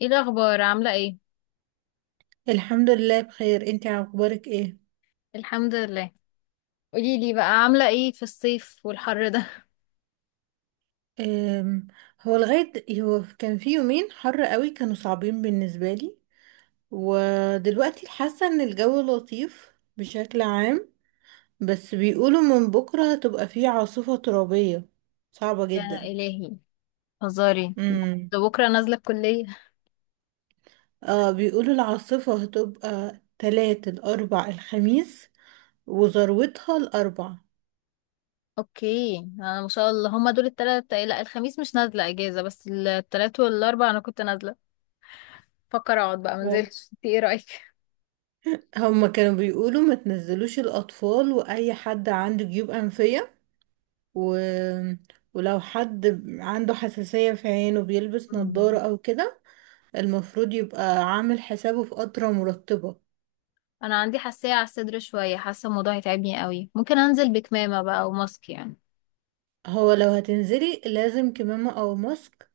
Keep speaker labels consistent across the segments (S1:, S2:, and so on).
S1: ايه الاخبار؟ عامله ايه؟
S2: الحمد لله بخير. انتي اخبارك ايه؟
S1: الحمد لله. قولي لي بقى، عامله ايه في الصيف والحر ده؟
S2: أم هو لغايه كان في يومين حر قوي كانوا صعبين بالنسبه لي، ودلوقتي حاسه ان الجو لطيف بشكل عام، بس بيقولوا من بكره هتبقى فيه عاصفه ترابيه صعبه
S1: يا
S2: جدا.
S1: الهي، هزاري،
S2: امم
S1: ده بكره نازله الكليه.
S2: اه، بيقولوا العاصفه هتبقى تلات الاربع الخميس، وذروتها الاربع.
S1: اوكي، انا ما شاء الله هما دول التلات، لا الخميس مش نازله اجازه بس التلات والاربع انا كنت نازله، فكر اقعد بقى
S2: أوه.
S1: منزلش، انت ايه رايك؟
S2: هما كانوا بيقولوا ما تنزلوش الاطفال واي حد عنده جيوب انفيه، و... ولو حد عنده حساسية في عينه بيلبس
S1: مم.
S2: نظارة أو كده، المفروض يبقى عامل حسابه في قطرة مرطبة.
S1: انا عندي حساسيه على الصدر شويه، حاسه الموضوع هيتعبني قوي، ممكن انزل بكمامه بقى وماسك يعني.
S2: هو لو هتنزلي لازم كمامة أو ماسك،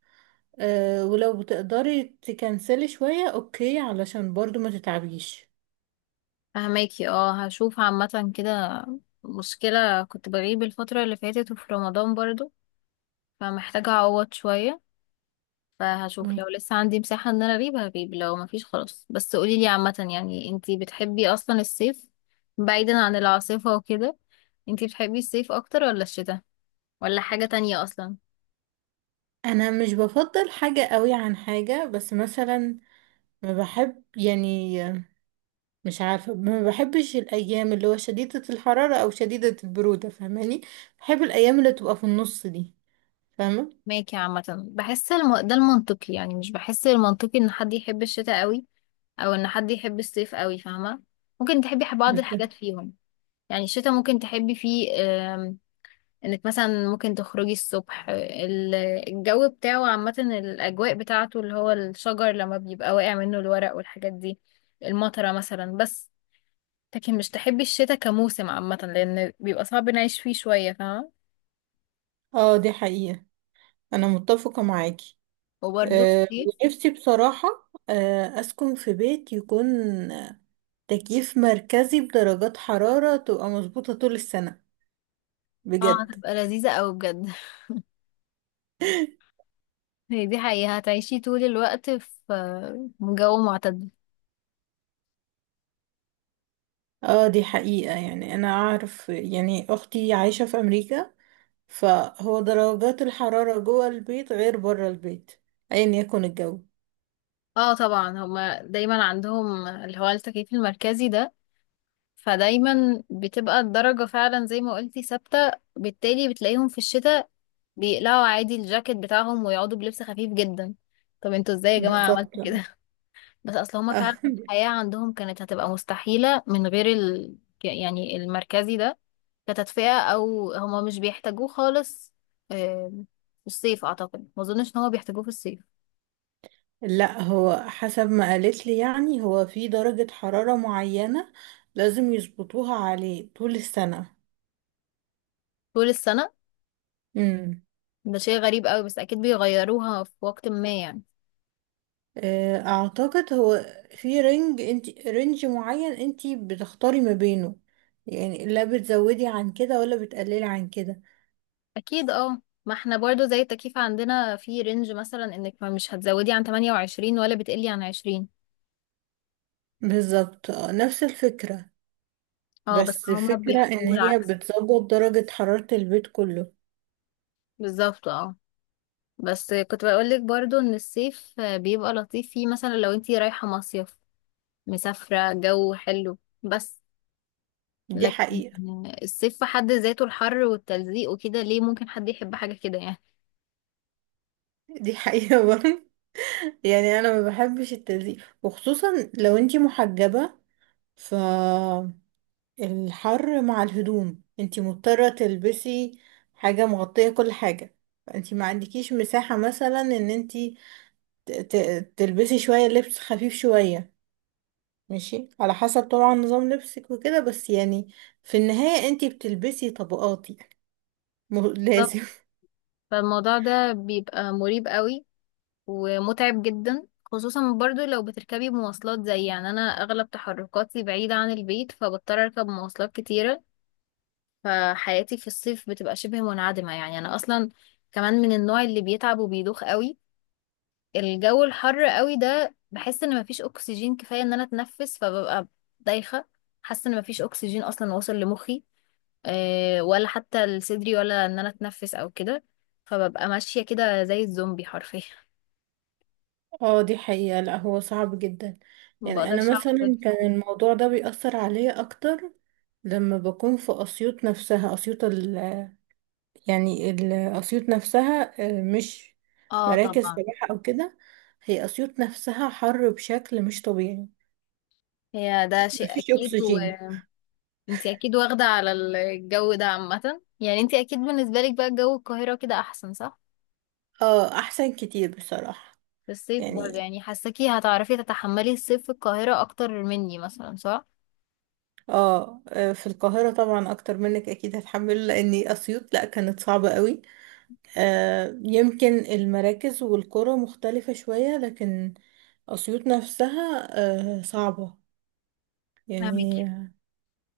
S2: أه، ولو بتقدري تكنسلي شوية أوكي، علشان برضو ما تتعبيش.
S1: فهماكي، اه هشوف عامه كده. مشكله كنت بغيب الفتره اللي فاتت وفي رمضان برضو، فمحتاجة أعوض شوية. فهشوف
S2: مم.
S1: لو لسه عندي مساحة إن أنا أجيب هجيب، لو مفيش خلاص. بس قوليلي عامة، انتي بتحبي أصلا الصيف، بعيدا عن العاصفة وكده؟ انتي بتحبي الصيف أكتر ولا الشتاء؟ ولا حاجة تانية أصلا؟
S2: أنا مش بفضل حاجة قوي عن حاجة، بس مثلا ما بحب، يعني آه، مش عارفة، ما بحبش الأيام اللي هو شديدة الحرارة أو شديدة البرودة، فاهماني؟ بحب الأيام اللي تبقى في النص دي، فاهمة؟
S1: ماكي عامة. بحس ده المنطقي، مش بحس المنطقي إن حد يحب الشتاء قوي أو إن حد يحب الصيف قوي، فاهمة؟ ممكن تحبي بعض
S2: بالظبط.
S1: الحاجات فيهم. يعني الشتاء ممكن تحبي فيه انك مثلا ممكن تخرجي الصبح، الجو بتاعه عامة، الأجواء بتاعته اللي هو الشجر لما بيبقى واقع منه الورق والحاجات دي، المطرة مثلا، بس. لكن مش تحبي الشتاء كموسم عامة، لأن بيبقى صعب نعيش فيه شوية، فاهمة؟
S2: اه دي حقيقة، أنا متفقة معاكي.
S1: وبرضه
S2: أه،
S1: الصيف،
S2: ونفسي بصراحة، أه، أسكن في بيت يكون تكييف مركزي، بدرجات حرارة تبقى مظبوطة طول السنة،
S1: اه
S2: بجد.
S1: هتبقى لذيذة أوي بجد. هي دي حقيقة، هتعيشي طول الوقت في جو معتدل.
S2: اه دي حقيقة. يعني أنا أعرف، يعني أختي عايشة في أمريكا، فهو درجات الحرارة جوه البيت غير بره البيت أيا يكن الجو.
S1: اه طبعا، هما دايما عندهم اللي هو التكييف المركزي ده، فدايما بتبقى الدرجة فعلا زي ما قلتي ثابتة، بالتالي بتلاقيهم في الشتاء بيقلعوا عادي الجاكيت بتاعهم ويقعدوا بلبس خفيف جدا. طب انتوا ازاي يا جماعة
S2: بالظبط.
S1: عملتوا كده؟ بس اصل هما
S2: آه.
S1: فعلا الحياة عندهم كانت هتبقى مستحيلة من غير يعني المركزي ده، كتدفئة، او هما مش بيحتاجوه خالص. آم، في الصيف اعتقد، ما اظنش ان هما بيحتاجوه في الصيف.
S2: لا هو حسب ما قالت لي، يعني هو في درجة حرارة معينة لازم يظبطوها عليه طول السنة.
S1: طول السنة
S2: امم،
S1: ده شيء غريب قوي، بس اكيد بيغيروها في وقت ما يعني.
S2: آه، اعتقد في رينج، رينج معين انت بتختاري ما بينه، يعني لا بتزودي عن كده ولا بتقللي عن كده.
S1: اكيد اه، ما احنا برضو زي التكييف عندنا في رينج، مثلا انك ما مش هتزودي عن 28 ولا بتقلي عن 20.
S2: بالظبط آه، نفس الفكرة.
S1: اه بس
S2: بس
S1: هما
S2: الفكرة ان
S1: بيحتاجوا
S2: هي
S1: بالعكس.
S2: بتظبط درجة حرارة البيت كله.
S1: بالظبط اه. بس كنت بقولك برضو ان الصيف بيبقى لطيف فيه، مثلا لو انتي رايحة مصيف، مسافرة، جو حلو، بس.
S2: دي
S1: لكن
S2: حقيقة.
S1: الصيف في حد ذاته الحر والتلزيق وكده، ليه ممكن حد يحب حاجة كده يعني؟
S2: برضه يعني، انا ما بحبش التلزيق، وخصوصا لو انت محجبة، فالحر مع الهدوم انتي مضطرة تلبسي حاجة مغطية كل حاجة، فانتي ما عندكيش مساحة مثلا ان انتي تلبسي شوية لبس خفيف شوية. ماشي، على حسب طبعا نظام لبسك وكده، بس يعني في النهاية انتي بتلبسي طبقات، يعني
S1: بالظبط.
S2: لازم.
S1: فالموضوع ده بيبقى مريب قوي ومتعب جدا، خصوصا برضو لو بتركبي مواصلات، زي يعني انا اغلب تحركاتي بعيدة عن البيت فبضطر اركب مواصلات كتيرة، فحياتي في الصيف بتبقى شبه منعدمة. يعني انا اصلا كمان من النوع اللي بيتعب وبيدوخ قوي الجو الحر قوي ده، بحس ان مفيش اكسجين كفاية ان انا اتنفس، فببقى دايخة، حاسة ان مفيش اكسجين اصلا واصل لمخي، أه ولا حتى لصدري، ولا ان انا اتنفس او كده، فببقى ماشية كده زي الزومبي حرفيا.
S2: اه دي حقيقة، لا هو صعب جدا. يعني
S1: مبقدرش
S2: انا
S1: اقعد.
S2: مثلا كان الموضوع ده بيأثر عليا اكتر لما بكون في اسيوط نفسها. اسيوط يعني اسيوط نفسها، آه، مش
S1: اه
S2: مراكز
S1: طبعا،
S2: سياحة او كده، هي اسيوط نفسها حر بشكل مش طبيعي،
S1: هي ده شيء
S2: مفيش
S1: اكيد.
S2: اكسجين.
S1: وانتي اكيد واخده على الجو ده عامه، يعني انتي اكيد بالنسبه لك بقى جو القاهره كده احسن، صح؟
S2: اه احسن كتير بصراحة.
S1: في الصيف برضه،
S2: يعني
S1: يعني حاساكي هتعرفي تتحملي الصيف في القاهره اكتر مني مثلا، صح؟
S2: اه آه، في القاهرة طبعا اكتر منك اكيد هتحمله، لاني اسيوط لا كانت صعبة قوي. آه يمكن المراكز والقرى مختلفة شوية، لكن اسيوط نفسها آه صعبة،
S1: فاهمك.
S2: يعني آه،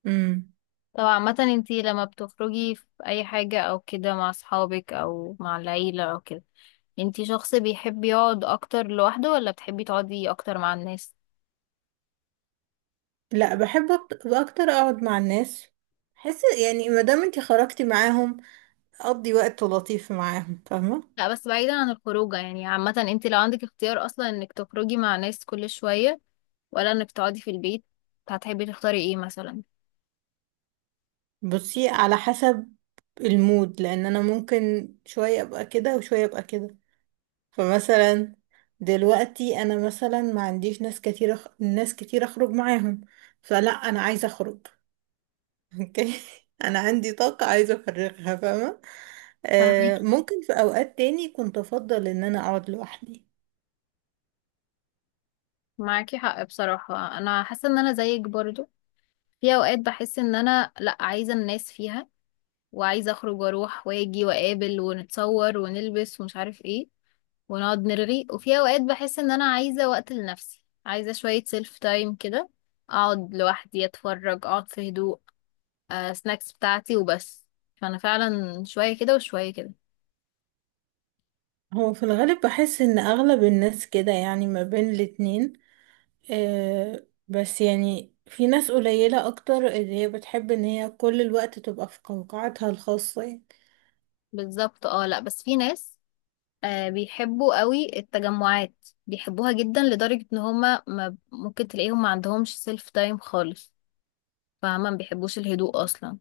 S2: مم.
S1: طب عامه انتي لما بتخرجي في اي حاجه او كده، مع اصحابك او مع العيله او كده، انتي شخص بيحب يقعد اكتر لوحده ولا بتحبي تقعدي اكتر مع الناس؟
S2: لا، بحب اكتر اقعد مع الناس. حس يعني، ما دام انتي خرجتي معاهم، اقضي وقت لطيف معاهم، فاهمه؟
S1: لا بس بعيدا عن الخروجه، يعني عامه انت لو عندك اختيار اصلا، انك تخرجي مع ناس كل شويه ولا انك تقعدي في البيت، هتحبي تختاري ايه مثلا؟
S2: بصي، على حسب المود، لان انا ممكن شويه ابقى كده وشويه ابقى كده. فمثلا دلوقتي انا مثلا ما عنديش ناس كتير ناس كتير اخرج معاهم، فلا انا عايزه اخرج اوكي، انا عندي طاقه عايزه افرغها، فاهمه؟
S1: فاهمكي.
S2: آه ممكن في اوقات تاني كنت افضل ان انا اقعد لوحدي.
S1: معاكي حق بصراحة، انا حاسة ان انا زيك برضو، في اوقات بحس ان انا لا عايزة الناس فيها، وعايزة اخرج واروح واجي واقابل ونتصور ونلبس ومش عارف ايه، ونقعد نرغي. وفي اوقات بحس ان انا عايزة وقت لنفسي، عايزة شوية سيلف تايم كده، اقعد لوحدي اتفرج، اقعد في هدوء، سناكس بتاعتي وبس. فانا فعلا شوية كده وشوية كده.
S2: هو في الغالب بحس ان اغلب الناس كده، يعني ما بين الاتنين، آه، بس يعني في ناس قليلة اكتر، اللي هي بتحب ان هي كل الوقت تبقى في قوقعتها الخاصة يعني.
S1: بالظبط اه. لا بس في ناس بيحبوا قوي التجمعات، بيحبوها جدا لدرجة ان هما ما ممكن تلاقيهم ما عندهمش سيلف تايم خالص، فاهمة؟ ما بيحبوش الهدوء اصلا.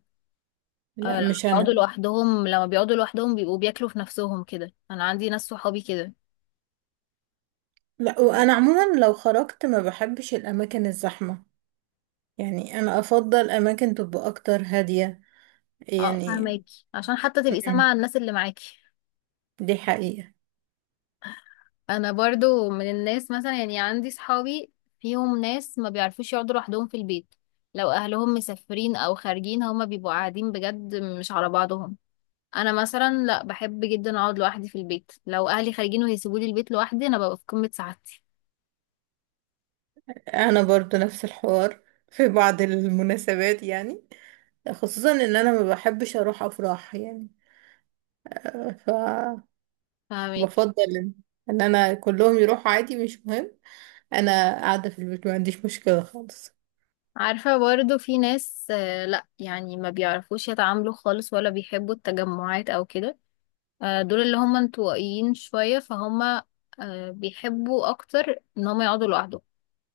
S2: لا،
S1: لما
S2: مش
S1: بيقعدوا
S2: انا.
S1: لوحدهم، بيبقوا بياكلوا في نفسهم كده، انا عندي ناس صحابي كده.
S2: لا، وانا عموما لو خرجت ما بحبش الاماكن الزحمة، يعني انا افضل اماكن تبقى اكتر هادية
S1: اه
S2: يعني.
S1: فاهماكي، عشان حتى تبقي سامعة
S2: مم،
S1: الناس اللي معاكي.
S2: دي حقيقة.
S1: انا برضو من الناس، مثلا يعني عندي صحابي فيهم ناس ما بيعرفوش يقعدوا لوحدهم في البيت، لو اهلهم مسافرين او خارجين هما بيبقوا قاعدين بجد مش على بعضهم. انا مثلا لا، بحب جدا اقعد لوحدي في البيت، لو اهلي خارجين وهيسيبولي البيت لوحدي انا ببقى في قمة سعادتي.
S2: انا برضو نفس الحوار في بعض المناسبات، يعني خصوصا ان انا ما بحبش اروح افراح، يعني ف
S1: فاهمك.
S2: بفضل ان إن انا كلهم يروحوا عادي، مش مهم. انا قاعده في البيت ما عنديش مشكله خالص.
S1: عارفة برضو في ناس، لا يعني ما بيعرفوش يتعاملوا خالص ولا بيحبوا التجمعات او كده، دول اللي هم انطوائيين شوية فهم، بيحبوا اكتر ان هم يقعدوا لوحدهم،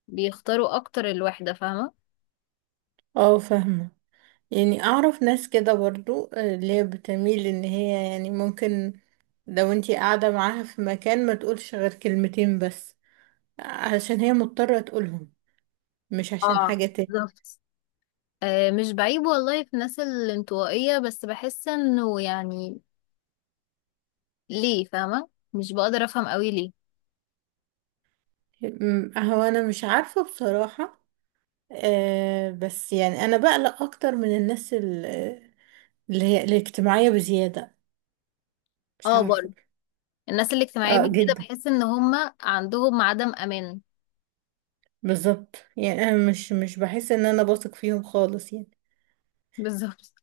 S1: بيختاروا اكتر الوحدة، فاهمة؟
S2: اه فاهمه. يعني اعرف ناس كده برضو، آه، اللي هي بتميل ان هي، يعني ممكن لو انتي قاعده معاها في مكان ما تقولش غير كلمتين بس، علشان هي مضطره تقولهم، مش عشان
S1: اه
S2: حاجه تاني.
S1: بالظبط. مش بعيب والله في الناس الانطوائية، بس بحس انه يعني ليه، فاهمة؟ مش بقدر افهم قوي ليه.
S2: هو انا مش عارفه بصراحه، أه، بس يعني انا بقلق اكتر من الناس اللي هي الاجتماعيه بزياده، مش
S1: اه
S2: عارفه.
S1: برضه، الناس الاجتماعية
S2: اه
S1: بالكده
S2: جدا،
S1: بحس ان هما عندهم عدم امان.
S2: بالظبط، يعني انا مش بحس ان انا بثق فيهم خالص يعني.
S1: بالظبط.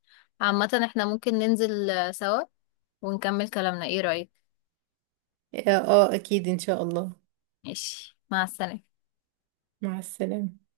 S1: عامة احنا ممكن ننزل سوا ونكمل كلامنا، ايه رأيك؟
S2: اه آه، اكيد ان شاء الله.
S1: ماشي، مع السلامة.
S2: مع السلامة.